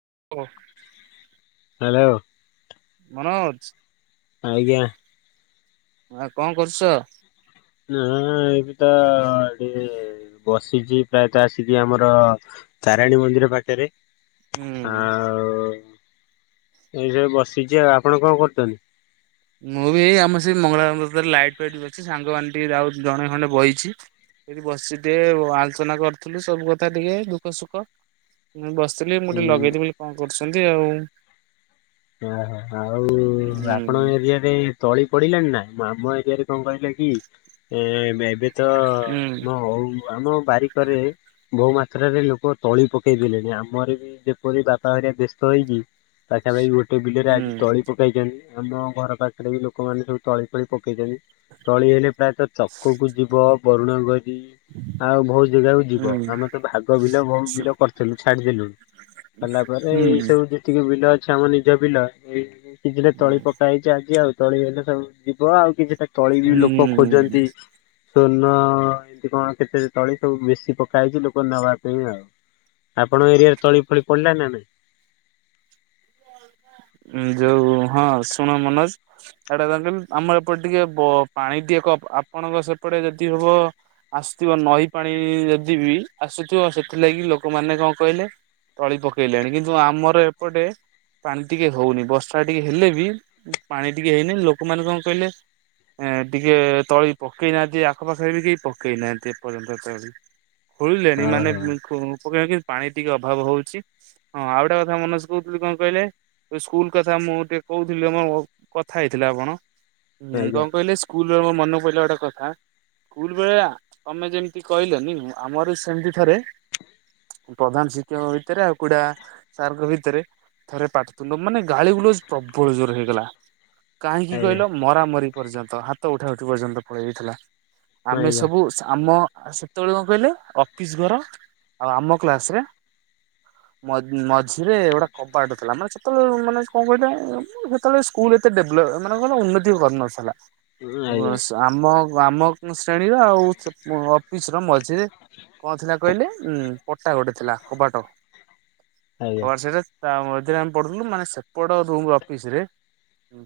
[unintelligible] Hello. [unintelligible] ଆଜ୍ଞା। ଆଉ କଣ କରୁଛ? ନା ଏବେ ତ ଏଠି ବସିଛି ପ୍ରାୟତଃ ଆସିକି ଆମର ତାରାଣୀ ମନ୍ଦିର ପାଖରେ। ଉଁ ହୁଁ। ଆଉ ଏଇ ଯୋଉ ବସିଛି ଆଉ ଆପଣ କଣ କରୁଛନ୍ତି? ମୁଁ ବି ଆମର ସେଇ ମଙ୍ଗଳା [unintelligible] ଲାଇଟ୍ ଫାଇଟ ଅଛି ସାଙ୍ଗମାନେଟିକେ ଆଉ ଜଣେ ଖଣ୍ଡେ ବଇଛି। ଏଇଠି ବସି ଟିକେ ଆଲୋଚନା କରୁଥିଲୁ ସବୁ କଥା ଟିକେ ଦୁଃଖ ସୁଖ ବ ଥିଲି ମୁଁ ଟିକେ ହୁଁ ଲଗେଇଦେବି କଣ କରୁଛନ୍ତି ଆଉ। ଓହୋ ଆଉ ହୁଁ ଆପଣଙ୍କ ଏରିଆ ତଳି ପଡିଲାଣି ନା ଆମ ଏରିଆରେ କଣ କହିଲେ କି ଏ ଏବେ ତ ହୁଁ ଆମ ହଉ ଆମ ବାରି କରେ ବହୁ ମାତ୍ରାରେ ଲୋକ ତଳି ପକେଇ ଦେଲେଣି ଆମର ବି ଯେପରି ବା ବାପା ହେରିକା ବ୍ୟସ୍ତ ହେଇକି ପାଖାପାଖି ଗୋଟେ ବିଲରେ ହୁଁ ଆଜି ତଳି ପକେଇଛନ୍ତି। ଆମ ଘର ପାଖରେ ବି ଲୋକମାନେ ସବୁ ତଳି ଫଳି ପକେଇଛନ୍ତି। ତଳି ହେଲେ ପ୍ରାୟତଃ ଚକକୁ ଯିବ ବରୁଣ ଗ ଆଉ ବହୁତ ଜାଗାକୁ ଯିବ। ହୁଁ ଆମେ ତ ଭାଗ ବିଲ ବହୁତ ବିଲ କରିଲୁ ଛାଡିଦେଲୁଣୁ। କଲା ପରେ ଏଇ ହୁଁ ସବୁ ଯେତିକି ବିଲ ଆମ ନିଜ ବିଲ ଏଇ କିଛିଟା ତଳି ହୁଁ। ପକା ହେଇଛି ଆଜି ଆଉ ତଳି ହେଲେ ସବୁ ଯିବ ଆଉ କିଛିଟା ତଳି ବି ଲୋକ ହୁଁ। ଖୋଜନ୍ତି। ସ୍ଵଣ ଏମତି କଣ କେତେ ତଳି ସବୁ ମିଶୀ ପକା ହେଇଛି ଲୋକ ନେବା ପାଇଁ ଆଉ। ଆପଣ ଏରିଆରେ ତଳି ଫଳି ପଡିଲା ନା ନାହିଁ? [inaudible] ଯୋଉ ହଁ ଶୁଣ ମନୋଜ ଏଟା କହିଲ ଆମର ଏପଟେ ଟିକେ ପାଣି ଟିକେ କ ଆପଣଙ୍କ ସେପଟେ ଯଦି ହବ ଆସୁଥିବ ନଈ ପାଣି ଯଦି ବି ଆସୁଥିବ ସେଥିଲାଗି ଲୋକମାନେ କଣ କହିଲେ ତଳି ପକେଇଲେଣି କିନ୍ତୁ ଆମର ଏପଟେ ପାଣି ଟିକେ ହଉନି ବର୍ଷା ଟିକେ ହେଲେ ବି ପାଣି ଟିକେ ହେଇନି ଲୋକମାନେ କଣ କହିଲେ ଏ ଟିକେ ତଳି ପକେଇ ନାହାନ୍ତି ଆଖପାଖରେ ବି କେହି ପକେଇ ନାହାନ୍ତି ଏପର୍ଯ୍ୟନ୍ତ ତଳି। ହୁଳିଲେଣି ମାନେ ଓହୋ [unintelligible] ପାଣି ଟିକେ ଅଭାବ ହଉଛି। ହଁ ଆଉ ଗୋଟେ କଥା ମନୋଜ କହୁଥିଲି କଣ କହିଲେ ସ୍କୁଲ କଥା ମୁଁ ଟିକେ କହୁଥିଲି [unintelligible] କଥା ହେଇଥିଲେ ଆପଣ ହୁଁ ଆଜ୍ଞା କଣ କହିଲେ -ସ୍କୁଲ ର ମୋ ମନକୁ ପଡ଼ିଲା ଗୋଟେ କଥା। ସ୍କୁଲ ବେଳିଆ ତମେ ଯେମିତି କହିଲନି ଆମର ସେମିତି ଥରେ ପ୍ରଧାନ ଶିକ୍ଷକ ଭିତରେ ଆଉ କୁଡା ସାରଙ୍କ ଭିତରେ ଥରେ ପାଟିତୁଣ୍ଡ ମାନେ ଗାଳି ଗୁଲଜ ପ୍ରବଳ ଜୋରେ ହେଇଗଲା। କାହିଁକି ଆଜ୍ଞା କହିଲ ମରାମରି ପର୍ଯ୍ୟନ୍ତ, ହାତ ଉଠା ଉଠି ପର୍ଯ୍ୟନ୍ତ ପଳେଇ ଆଇଥିଲା। ଆମେ ଆଜ୍ଞା ସବୁ ଆମ ଆଉ ସେତେବେଳେ କଣ କହିଲେ ଅଫିସ ଘର ଆଉ ଆମ କ୍ଲାସ ରେ ମଝିରେ ଗୋଟା କବାଟ ଥିଲା, ମାନେ ସେତେବେଳେ ମାନେ କଣ କହିଲ ସେତେବେଳେ ସ୍କୁଲ ଏତେ ଡେଭଲପ ମାନେ କଣ କହିଲ ଉନ୍ନତି କରିନଥିଲା। ଆଜ୍ଞା ଆମ ଆମ ଶ୍ରେଣୀର ଆଉ ଅଫିସ ର ମଝିରେ କଣ ଥିଲା କହିଲେ ଉଁ ପଟା ଗୋଟେ ଥିଲା କବାଟ, ଆଜ୍ଞା। କବାଟ ସେଟା ତା ମଝିରେ ଆମେ ପଢୁଥିଲୁ, ମାନେ ସେପଟ ରୁ ଅଫିସ ରେ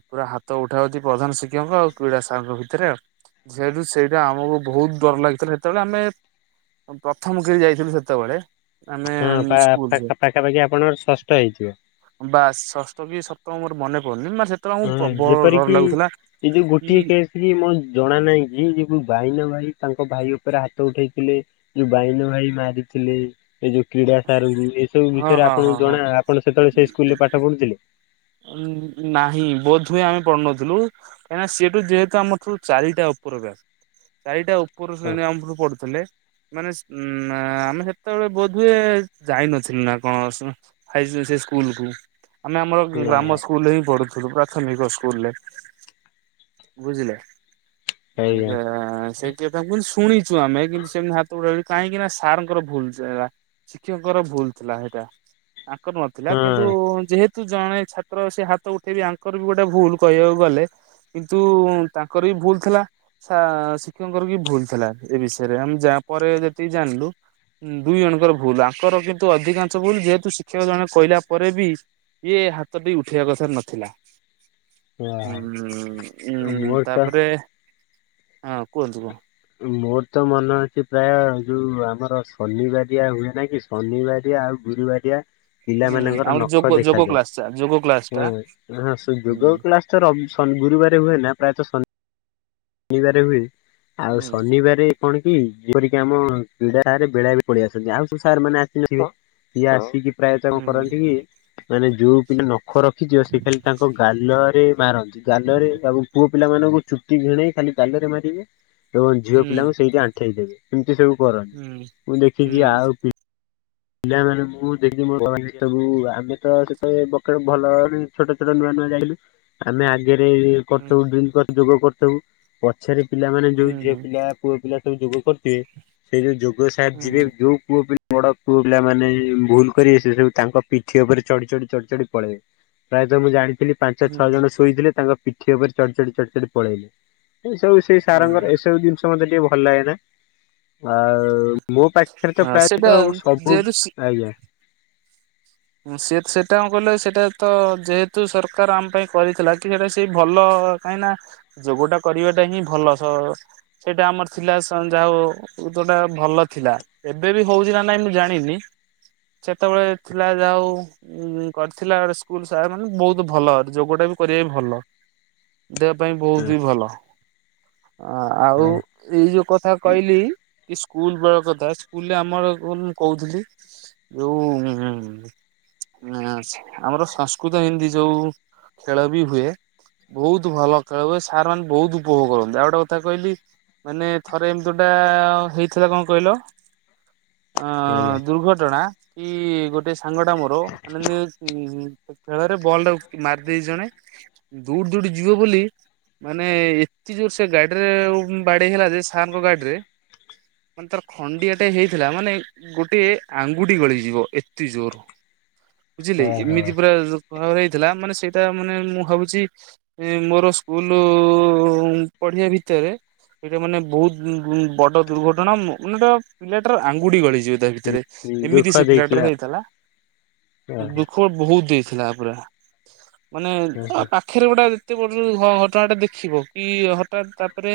ପୁରା ହାତ ଉଠା ଉଠି ପ୍ରଧାନ ଶିକ୍ଷକ ଆଉ କ୍ରୀଡା ସାଙ୍ଗଙ୍କ ଭିତରେ ଆଉ ଯେହତୁ ସେଇଟା ଆମକୁ ବହୁତ ଡର ଲାଗିଥିଲା ସେତେବେଳେ ଆମେ ପ୍ରଥମ କି ଯାଇଥିଲୁ ସେତେବେଳେ ଆମେ ହଁ ପାଖାପାଖି ଆପଣଙ୍କର ଷଷ୍ଠ ହେଇଥିବ। ବାସ, ଷଷ୍ଠ କି ସପ୍ତମ ମୋର ମନେ ପଡୁନି, ମ ହୁଁ ଯେପରିକି ଏ ଯୋଉ କି ଗୋଟିଏ କେସ କି ମୋ ଜଣା ନାହିଁ କି ଯୋ ଭାଇ ନା ଭାଇ ତାଙ୍କ ଭାଇ ଉପରେ ହାତ ଉଠେଇଥିଲେ ଯୋଉ ବାଇନ ଭାଇ ମାରିଥିଲେ। ଏଇ ଯୋଉ କ୍ରୀଡ଼ା ସାର ଏ ସବୁ ହଁ ବିଷୟରେ ହଁ ହଁ ଆପଣଙ୍କୁ ହଁ ଜଣା, ଆପଣ ସେତେବେଳେ ସେଇ ସ୍କୁଲରେ ପାଠ ପଢୁଥିଲେ। ନାହିଁ, ବୋଧହୁୁଏ ଆମେ ପଢୁନଥିଲୁ, କାହିଁକିନା ସେଠୁ ଯେହେତୁ ଆମଠୁ ଚାରିଟା ଉପର ବ୍ୟାଚ, ଚାରିଟା ଉପର ହଁ ଶ୍ରେଣୀ ଆମରୁ ପଡୁଥିଲେ ମାନେ ଉଁ ଆମେ ସେତେବେଳେ ବୋଧହୁଏ ଯାଇନଥିଲୁ ନା କଣ ସେ ସ୍କୁଲ କୁ ଆମେ ଆମର ଆ, ଗ୍ରାମ ସ୍କୁଲରେ ହିଁ ପଢୁଥିଲୁ, ପ୍ରାଥମିକ ସ୍କୁଲରେ ବୁଝିଲେ? ଆ ଆଜ୍ଞା [unintelligible] ଶୁଣିଛୁ ଆମେ କିନ୍ତୁ ସେମିତି ହାତ ଗଡ କାହିଁକି ନା ସାରଙ୍କର ଭୁଲ ଥିଲା, ଶିକ୍ଷକଙ୍କର ଭୁଲ ଥିଲା ସେଇଟା ତାଙ୍କର ନଥିଲା କିନ୍ତୁ ହଁ ଯେହେତୁ ଜଣେ ଛାତ୍ର ସେ ହାତ ଉଠେଇବେ, ଆଙ୍କର ବି ଗୋଟେ ଭୁଲ କହିବାକୁ ଗଲେ କିନ୍ତୁ ତାଙ୍କର ବି ଭୁଲ ଥିଲା, ଶିକ୍ଷକଙ୍କର ବି ଭୁଲ ଥିଲା ଏ ବିଷୟରେ ଆମେ ଯା ତାପରେ ଯେତିକି ଜାଣିଲୁ? ଦୁଇ ଜଣଙ୍କର ଭୁଲ, ଆଙ୍କର କିନ୍ତୁ ଅଧିକାଂଶ ଭୁଲ ଯେହେତୁ ଶିକ୍ଷକ ଜଣେ କହିଲା ପରେ ବି ଇଏ ହା ହାତ ଟିକେ ଉଠେଇବା କଥାରେ ନଥିଲା ଆ, ଉଁ ଉ ମୋର ତ ତାପରେ ହଁ କୁହନ୍ତୁ କୁହ? ମୋର ତ ମନେ ଅଛି ପ୍ରାୟ ଯଉ ଆମର ଶନିବାରିଆ ହୁଏ ନା କି, ଶନିବାରିଆ ଆଉ ଗୁରୁବାରଆ ପିଲା ହୁଁ ମାନଙ୍କର ଆମର ନଖ ଯୋଗ ଯୋଗ କ୍ଲାସ ଟା ଯୋଗ କ୍ଲାସ ଦେଖାଯାଏ। ଟା ହଁ ହ ଯୋଗ ହୁଁ। କ୍ଳାସ ତ ଗୁରୁବାର ହୁଏ ନା ପ୍ରାୟତଃ ଶ ଶନିବାର ହୁଏ ଆଉ ହୁଁ ଶନିବାର କଣ? ଯେପରିକି ଆମ କ୍ରିଡା ସାରେ ବେଳାବେଳି ପଳେଇ ଆସନ୍ତି ଆଉ ସବୁ ସାର୍ ମାନେ ଆସି ସିଏ ଆସିକି ପ୍ରାୟତଃ କ ହୁଁ କରନ୍ତି କି ମାନେ ଯୋଉ ପିଲା ନଖ ରଖିଯିବ ସେ ଖାଲି ତାଙ୍କ ଗାଲରେ ମାରନ୍ତି। ଗାଲରେ ତା ପୁଅ ପିଲା ମାନଙ୍କୁ ଚୁଟି ଘିଣେଇ ଖାଲି ଗାଲରେ ମାରିବେ। ଏବଂ ଝିଅ ହୁଁ ପିଲାଙ୍କୁ ସେଇଠି ଆଣ୍ଠେଇ ଦେବେ ସେମିତି ସବୁ କରନି ହୁଁ ମୁଁ ଦେଖିଛି ହୁଁ ଆଉ ପିଲାମାନଙ୍କୁ ମୁଁ ଦେଖିବି ମୋ କ ସବୁ ଆମେ ତ ସେତେ ପକେ ଭଲ ଛୋଟ ଛୋଟ ନୁଆ [unintelligible] ଆମେ ଆ କରି ହୁଁ ଡ ଯୋଗ କରି ପଛରେ ପିଲମାନେ ହୁଁ। ଯୋଉ ଝିଅ ହୁଁ ପିଲା ପୁଅ ପିଲା ସବୁ ଯୋଗ କରିଥିବେ, ସେଇ ଯୋଉ ଯୋଗ ସାର୍ ଯିବେ ହୁଁ ଯୋଉ ପୁଅ ବଡ ପୁଅ ପିଲାମାନେ ଭୁଲ କରିବେ, ସେ ସବୁ ତାଙ୍କ ପିଠି ଉପରେ ଚଢି ଚଢି ଚଢି ଚଢି ପଳେଇବେ। ପ୍ରାୟତଃ ମୁଁ ଜାଣିଥିଲି ପାଞ୍ଚ ଛଅ ଜଣ ଶୋଇଥିଲେ, ତାଙ୍କ ପିଠି ଉପରେ ଚଢ଼ି ଚଢି ଚଢ଼ି ଚଢ଼ି ପଳେଇଲେ ଏ ସବୁ ସେଇ ହୁଁ ସାରଙ୍କର ଏସବୁ ଜିନିଷ ମତେ ଟିକେ ଭଲ ଲାଗେ ନା? ଆଉ ମୋ ପାଖରେ ତ ହଁ ସେଇଟା ପ୍ରାୟତ ସବୁ ଯେହେତୁ ଶି ଆଜ୍ଞା। ସେ ସେଟା କ କହିଲେ ସେଇଟା ତ ଯେହେତୁ ସରକାର ଆମ ପାଇଁ କରିଥିଲା କି ସେଟା ସେଇ ଭଲ କାହିଁ ନା ଯୋଗଟା କରିବାଟା ହିଁ ଭଲ ସେଇଟା ଆମର ଥିଲା ଯା ହ ତଟା ଭଲ ଥିଲା ଏବେ ବି ହଉଛି ନା ନାଇଁ, ମୁଁ ଜାଣିନି ସେତେବେଳେ ଥିଲା ଯାଉ ଉ କରିଥିଲା ସ୍କୁଲ ସାର୍ ମାନେ ବହୁତ ଭଲ ଯୋଗ ଟା ବି କରିବା ବି ଭଲ। ଦେହ ପାଇଁ ବହୁତ ହି ଭଲ। ହଁ ଆଉ ହଁ ଏଇ ଯୋଉ କଥା କହିଲି କି ସ୍କୁଲ ବେଳ କଥା ସ୍କୁଲରେ ଆମର କ କହୁଥିଲି ଯୋଉ ଆମର ସଂସ୍କୃତ ହିତି ଯୋଉ ଖେଳ ବି ହୁଏ। ବହୁତ ଭଲ ଖେଳ ହୁଏ ସାର୍ ମାନେ ବହୁତ ଉପଭୋଗ କରନ୍ତି, ଆଉ ଗୋଟେ କଥା କହିଲି। ମାନେ ଥରେ ଏମିତିଟା ହେଇଥିଲା କଣ କହିଲ? ଅ ଆଜ୍ଞା ଦୁର୍ଘଟଣା କି ଗୋଟେ ସାଙ୍ଗ ଟା ମୋର ମାନେ ଖେଳରେ ବଲ୍ ଟା ମାରିଦେଇ ଜଣେ ଦୂର ଦ ଯିବ ବୋଲି ମାନେ ଏତେ ଜୋର ସେ ଗାଡିରେ ବାଡେଇ ହେଲା ଯେ ସାର୍ଙ୍କ ଗାଡିରେ ମାନେ ତାର ଖଣ୍ଡିଆ ଟେ ହେଇଥିଲା ମାନେ ଗୋଟେ ଆଙ୍ଗୁଠି ଗଳିଯିବ ଏତେ ଜୋର ବୁଝିଲେ ହଁ ଏମିତି ହଁ ପୁରା ଖରାରେ ହେଇଥିଲା ମାନେ ସେଇଟା ମାନେ ମୁଁ ଭାବୁଛି ମୋର ସ୍କୁଲ ପଡିଆ ଭିତରେ ଏଇଟା ମାନେ ବହୁତ ବଡ ଦୁର୍ଘଟଣା ମାନୋ ପିଲାଟାର ଆଙ୍ଗୁଡି ଗଳିଯିବ ତା ଭିତରେ ଭରେ ଏମିତି ଦୁଃଖ ସେ ପିଲାଟରେ ଦେଇଥିଲା ହେଇଥିଲା ଓହୋ ଦୁଃଖ ବହୁତ ହେଥିଲା ପୁରା ମାନେ ଆ ଓହୋ ପାଖରେ ଗୋଟେ ଏତେ ବଟ ଘଟଣା ଟା ଦେଖିବ କି ହଠାତ୍ ତାପରେ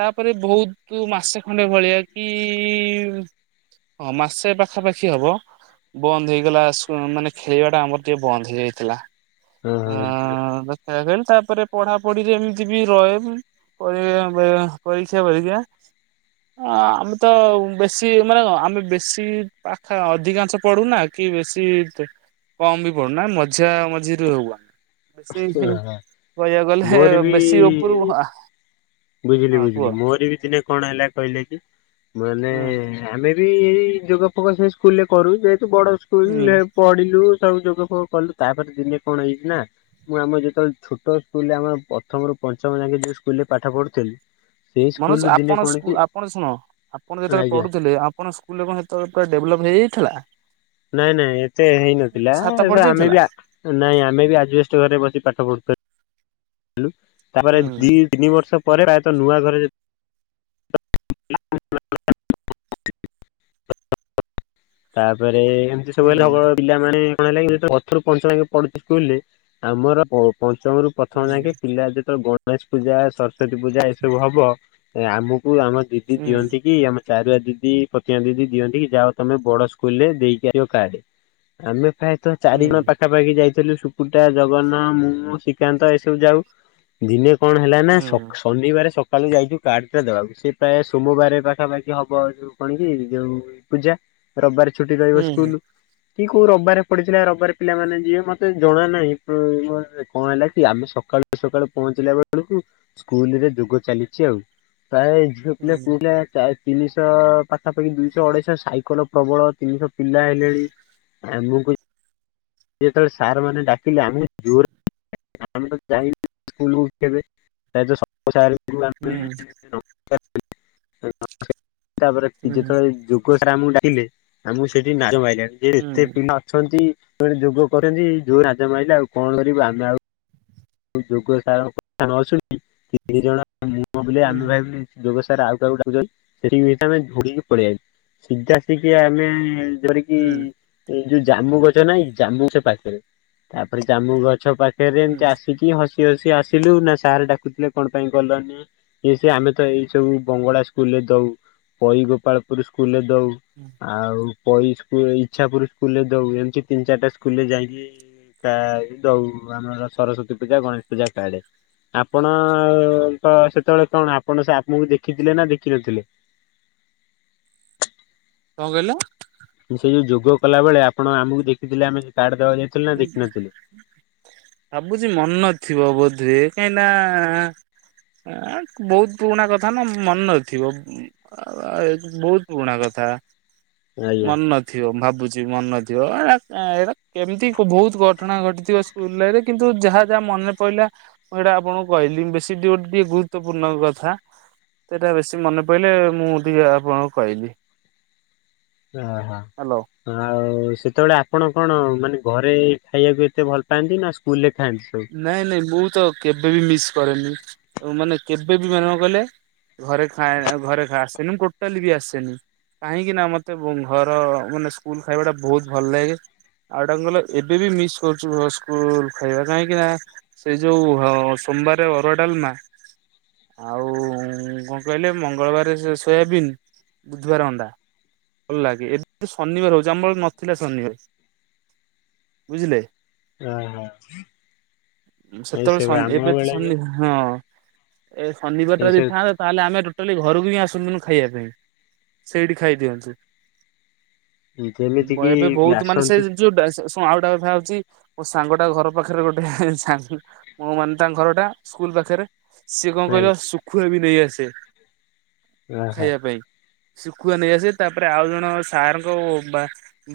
ତାପରେ ବହୁତ ମାସେ ଖଣ୍ଡେ ଭଳିଆ ମାସେ ପାଖାପାଖି ହବ ବନ୍ଦ ହେଇ ଲା ମାନେ ଖେଳିବା ଟା ଆମର ଟିକେ ବନ୍ଦ ହେଇଯାଇଥିଲା। ହଁ ହଁ। ହେ କ ତାପରେ ପଢାପଢିରେ ଏମିତି ବି ରହ ପର ପରୀକ୍ଷା ଭକ୍ଷା ଆମେ ତ ବେଶୀ ମାନେ ଆମେ ବେଶୀ ପାଖ ଅଧିକାଂଶ ପଡୁନା କି ବେଶୀ କମ ବି ପଡୁନା ମଝିା ମଝିରେ ହଉ। ବେଶୀ ଓହୋ କହିବା ଗଲେ ମୋର ବି ବେଶୀ ଉପ ଉପରୁ ବୁଝିଲି ହଁ କୁହ ବୁଝିଲି ମୋର ବି ଦିନେ କଣ ହେଲା କହିଲେ କି ମାନେ ହୁଁ ଆମେ ବି ଏଇ ଯୋଗ ଫୋଗଇ ସ୍କୁଲରେ କରୁ ଯେ ବଡ ହୁଁ ସ୍କୁଲ ପଢିଲୁ ସବୁ ଯୋଗ ଫୋଗ କଲୁ ତାପରେ ଦିନେ କଣ ହେଇଛି ନା ମୁଁ ଆମ ଯେତେବେଳେ ଛୋଟ ସ୍କୁଲରେ ଆମ ପ୍ରଥମରୁୁ ପଞ୍ଚମ ଯାକେ ଯଉ ସ୍କୁଲ ରେ ପାଠ ପଢୁଥିଲି ସେଇ ମନୋଜ ସ୍କୁଲରୁ ଦିନେ ଆପଣ କଣ କି ଆପଣ ଶୁଣ ଆପଣ ଯେତେବେଳେ ଆଜ୍ଞା ପଢୁଥିଲେ ଆପଣ ସ୍କୁଲଣତଳେ ପୁରା ଡେଭଲପ୍ ହେଇ ସେଇଥିଲା ନାଇଁ ନାଇଁ ଏତେ ହେଇନଥିଲା ଛାତ ପଡି ଆମେ ଯାଇଥିଲା? ବି ନାଇଁ ଆମେ ବି ଆଜଷ୍ଟ ଘରେ ବସି ପାଠ ପଢୁଛୁ ହ ତାପରେ ଦି ତିନି ବର୍ଷ ପରେ ପ୍ରାୟତଃ ନୂଆ ଘରେ ତାପରେ ଏମତି ସବୁ ହେଲେ ହୁଁ ସଳ ପିଲାମାନେ ରୁ ପଞ୍ଚ ପୁ ସ୍କୁରେ ଆମର ପଞ୍ଚମରୁ ପ୍ରଥମ ହୁଁ ଯାକେ ପିଲା ଯେତେବେଳେ ଗଣେଶ ପୂଜା ସରସ୍ଵତୀ ପୂଜା ଏସବୁ ହବ ଆମକୁ ଆମ ଦିଦି ହୁଁ ଦିଅନ୍ତି କି ଆମ ଚାରିଆ ଦିଦି ପତିଆ ଦିଦି ଦିଅନ୍ତି କି ଯାହା ତମେ ବଡ ସ୍କୁଲ ରେ ଦେଇକି ଆ କାଡ ଆମେ ପ୍ରାୟତଃ ଚାରିଦିନ ହୁଁ ପାଖାପାଖି ଯାଇ ଥିଲୁ ସୁପୁଟା ଜଗନ୍ନ ମୁଁ ଶ୍ରୀକାନ୍ତ ଏସବୁ ଯାଉ ଦିନେ କଣ ହେଲା ନା ହୁଁ। ଶନିବାର କାଲି ଯାଇଛୁ କାର୍ଡ ଟା ଦେବାକୁ ସେ ପ୍ରାୟ ସୋମବାର ପାଖାପାଖି, ହବ ଯଉ କଣ କି ଯଉ ପୂଜା ରବିବାର ଛୁଟି ରହିବ ସ୍କୁଲ। କି କୋଉ ରବାରେ ପଡିଥିଲା ରବାରେ ପିଲାମାନୋନେ ଯିବେ ମତେ ଜଣା ନାହିଁ କଣ ହେଲା କି ଆମେ ସକାଳୁ ସକାଳୁ ପହଞ୍ଚିଲା ବେଳକୁ ସ୍କୁଲ ରେ ଯୋଗ ଚାଲିଛି ଆଉ ପ୍ରାୟ ଝିଅ ପିଲା ପୁଅପିଲା ତିନିଶହ ପାଖାପାଖି ଦୁଇଶହ ଅଢେଇଶହ ସାଇକେଲ ପ୍ରବଳ ତିନିଶହ ପିଲା ହେଲେଣି ଆମକୁ ଯେତେବେଳେ ସାର୍ ମ ଡାକିଲେ ଆମେ ଜୋର ଆମେ ତ ଚାହିବୁ ସ୍କୁଲକୁ ତାତ [inaudible] [inaudible] ତାପରେ ଯେତେବେଳେ ଯୋଗ ସାର ଆମକୁ ଡାକିଲେ ଆମକୁ ସେଠି ନାଜ ମାଇଲା। ଯେ ଏତେ ପିଲା ଅଛନ୍ତି। ଯୋଗ କରନ୍ତି ଯୋଉ ନାଜ ମାଇଲା ଆଉ କଣ କରିବୁ ଆମେ ଆଉ ଯୋଗ ସାରସୁନି ତିନି ଜଣ ମୁହଁ ବୋଲି ଆମେ ଭାବିନୁ ଯୋଗ [inaudible] ରାଉତ ବାବୁ ଡାକୁଛନ୍ତି ସେଠିକି ଜିନିଷ ଆମେ ଧିକି ପଳେଇ ଯାଉ ସିଧା ଆସିକି ଆମେ [inaudible] ଯେପରି କି ଏଇ ଯୋଉ ଜାମୁ ଗଛ ନାାଇ ଜାମୁ ଗଛ ପାଖରେ ତାପରେ ଜାମୁ ଗ ଗଛ ପାଖରେ ଏମିତି ଆସିକି ହସି ହସି ଆସିଲୁ ନା ସାର ଡାକୁଥିଲେ କଣ ପାଇଁ ଗଲନି। ଏ ସେ ଆମେ ତ ଏଇ ସବୁ ବଙ୍ଗଳା ସ୍କୁଲରେ ଦଉ, ବହି ଗୋପାଳପୁର ସ୍କୁଲରେ ଦଉ ଆଉ। କଇ ସ୍କୁଲ ଇଛାପୁରୁ ସ୍କୁଲରେ ଦଉ ଛନ୍ତି ତିନି ଚାରିଟା ସ୍କୁଲରେ ଯାଇକି କା ଦଉ ଆମର ସରସ୍ଵତୀ ପୂଜା ଗଣେଶ ପୂଜା କାର୍ଡ। ଆପଣ ତ ସେତେବେଳେ କଣ ଆପଣ ସାପକୁ ଦେଖିଥିଲେ ନା ଦେଖିନଥିଲେ? କଣ କହିଲ? ସେଇ ଯୋଉ ଯୋଗ କଲା ବେଳେ ଆପଣ ଆମକୁ ଦେଖିଥିଲେ ଆମେ କାର୍ଡ ଦେବାକୁ ଯାଇଥିଲୁ ନା ଦେଖିନଥିଲେ? ଭାବୁଛି ମନ ନଥିବ ବୋଧେ। କାହିଁକି ନା ବହୁତ ପୁରୁଣା କଥା ନା ମନେ ନଥିବ ବହୁତ ପୁରୁଣା କଥା। ଆଜ୍ଞା। ମନେ ନଥିବ ଭାବୁଛି ମନେ ନଥିବ ଏଇଟା କେମିତି ବହୁତ ଘଟଣା ଘଟିଥିବ ସ୍କୁଲରେ କିନ୍ତୁ ଯାହା ଯାହା ମନେ ପଡିଲା ମୁଁ ସେଇଟା ଆପଣଙ୍କୁ କହିଲି ବେଶୀ ଦୁଇଟି ଗୁରୁତ୍ୱପୂର୍ଣ କଥା। ସେଟା ବେଶୀ ମନେ ପଇଲା ମୁଁ ଟିକେ ଆପଣଙ୍କୁ କହିଲି। ହ୍ୟାଲୋ। ଓହୋ ଆଉ ସେତେବେଳେ ଆପଣ କଣ ମାନେ? ଘରେ ଖାଇବାକୁ ଏତେ ଭଲ ପାଆନ୍ତି ନା ସ୍କୁଲରେ ଖାଆନ୍ତି ସବୁ? ନାଇଁ ନାଇଁ ମୁଁ ତ କେବେବି ମିସ୍ କରେନି ମାନେ କେବେ ବି ମାନେ କଣ କହିଲେ? ଘରେ ଖାଏ ଘରେ ଖାଇ ଆସେନି ଟୋଟାଲି ବି ଆସେନି। କାହିଁକି ନା ମତେ ଘର ମାନେ ସ୍କୁଲ ଖାଇବାଟା ବହୁତ ଭଲ ଲାଗେ। ଆଉଟଡା କ ଏବେ ବି ମିସ୍ କରୁଛୁ ଘ ସ୍କୁଲ ଖାଇବା [inaudible] କାହିଁକି ନା ସେଇ ଯୋଉ ସୋମବାର ଅରୁଆ ଡାଲମା। ଆଉ କଣ କହିଲେ ମଙ୍ଗଳବାର ସେ ସୋୟାବିନ ବୁଧବାର ଅଣ୍ଡା, ଭଲ ଲାଗେ ଏବେ ଶନିବାର ହଉଛି ଆମ ନଥିଲା ଶନିବାର। ବୁଝିଲେ? [inaudible] ଏଇସବୁ ଆମ ସେତେବେଳେ ଏବେ ତ ବେଳେ ବି ସନ୍ଧ୍ୟ ହଁ [inaudible] ଏ ଶନିବାର ଟା ଯଦି ଏଇସବୁ ଥାନ୍ତା ତାହେଲେ ଆମେ ଟୋଟାଲି ଘରକୁ ହି ଆସୁ ଖାଇବା ପାଇଁ ସେଇଠି ଖାଇ ଦିଅନ୍ତୁ। ଯେମିତି ଏବେ କିି ବହୁତ ମାନେ ସେ ଆସନ୍ତି ଯୋଉ ଆଉଟା ଏ ହଉଛି ମୋ ସାଙ୍ଗଟା ଘର ପାଖରେ ଗୋଟେ ସାଙ୍ଗ ମ ମାନେ ତାଙ୍କ ଘର ଟା ସ୍କୁଲ ପାଖରେ। ସିଏ କଣ କହିଲ ଆଜ୍ଞା। ଶୁଖୁଆ ବି ନେଇ ଆସେ ଓହୋ ଖାଇବା ପାଇଁ। ଶିଖୁଆ ନେଇ ଆସେ ତାପରେ ଆଉ ଜଣ ସାର୍ ଙ୍କ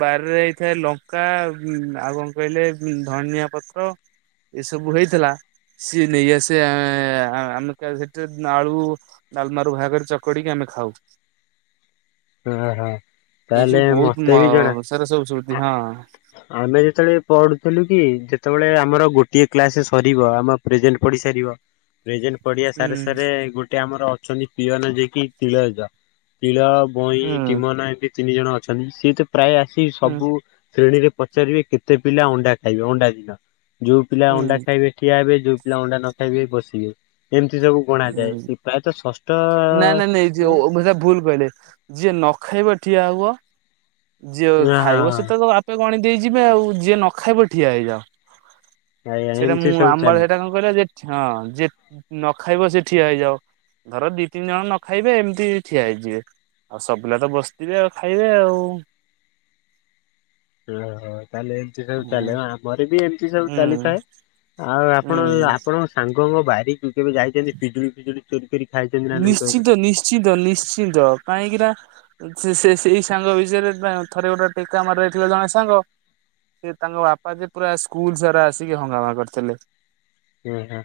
ବାରିରେ ହେଇଥାଏ ଲଙ୍କା ଆଉ କଣ କହିଲେ ଧନିଆ ପତ୍ର ଏ ସବୁ ହେଇଥିଲା। ସିଏ ନେଇ ଆସେ ଆ ଆମେ ସେଠି ଆଳୁ ଡାଲମାରୁ ବାହାର କରି ଚକଟିକି ଆମେ ଖାଉ। ଓହୋ ଏଇ ସବୁ ତାହେଲେ ବହୁତ ମ ମତେ ବି ଜଣା। ସାରା ସବୁ ସୁଧି ହଁ ଆମେ ଯେତେବେଳେ ପଢୁଥିଲୁ କି ଯେତେବେଳେ ଆ ଆମର ଗୋଟିଏ କ୍ଲାସ ସରିବ ଆମର ପ୍ରେଜେଣ୍ଟ ପଡିସାରିବ ପ୍ରେଜେଣ୍ଟେ ପଡିଆ ସାରେ ହୁଁ ସାରେ ଗୋଟେ ଆମର ଅଛନ୍ତି ପିଅନ ଯିଏ କିି ତିଳ ଜେଜ ତିଳ ବଇଁ, ହୁଁ ଟିମନ, ଏଠି ତିନି ଜଣ ଅଛନ୍ତି ସିଏ ତ ପ୍ରାୟ ଆସି ହୁଁ ସବୁ ଶ୍ରେଣୀରେ ପଚାରିବେ କେତେ ପିଲା ଅଣ୍ଡା ଖାଇବେ, ଅଣ୍ଡା ଦିନ ଯୋଉଁ ପିଲା ଅଣ୍ଡା ହୁଁ ଖାଇବେ ଠିଆ ହେବେ। ଯୋଉଁ ପିଲା ଅଣ୍ଡା ନଖାଇବେ ବସିବେ। ଏମିତି ସବୁ ଗଣା ଯାଏ ହୁଁ କି ପ୍ରାୟତଃ ନାଇଁ ନାଇଁ ନାଇଁ ଷଷ୍ଠ ଯ ଭୁଲ କହିଲେ ଯିଏ ନ ଖାଇବ ଠିଆ ହୁଅ ଯିଏ ହଁ ଖାଇବ ସେତ ଆଜ୍ଞା ତ ଆପେ ଆ ଗଣି ଦେଇ ଯିବେ ଆଉ ଯିଏ ନ ଖାଇବ ଠିଆ ହେଇଯାଅ। ସେଇଟା ଏମିତି ମୁଁ ସବୁ ଆମର ଚାଲେ। ସେଇଟା କଣ କହିଲ ଯେ ହଁ ଯେ ନ ଖାଇବ ସେ ଠିଆ ହେଇଯାଅ। ଧର ଦି ତିନି ଜଣ ନ ଖାଇବେ ଏମିତି ଠିଆ ହେଇଯିବେ। ଆଉ ସବୁ ପିଲା ତ ବସିଥିବେ ଆଉ ଖାଇବେ ଆଉ। ଓହୋ ତାହଲେ ଏମତି ସବୁ ଚାଲେ, ହଁ ଆମର ବି ଏମିତି ସବୁ ହୁଁ ଚାଲିଥାଏ। ଆଉ ଆପଣ ହୁଁ ଆପଣଙ୍କ ସାଙ୍ଗଙ୍କ ବାରିକୁ କେବେ ଯାଇଛନ୍ତି ପିଜୁଳି ଫିଜୁଳି ଚୋରି କରି ଖାଇଛନ୍ତି ନା ନାଇଁ କହିଲେ? ନିଶ୍ଚିନ୍ତ ନିଶ୍ଚିନ୍ତ ନିଶ୍ଚିନ୍ତ କାହିଁକି ନା ସେ ସେ ସେଇ ସାଙ୍ଗ ବିଷୟରେ ଥରେ ଗୋଟେ ଟେକା ମାରିଦେଇଥିଲା ଜଣେ ସାଙ୍ଗ ସେ ତାଙ୍କ ବାପା ଯେ ପୁରା ସ୍କୁଲ ସାରା ଆସିକି ହଙ୍ଗାମା କରିଥିଲେ। ହୁଁ ହୁଁ।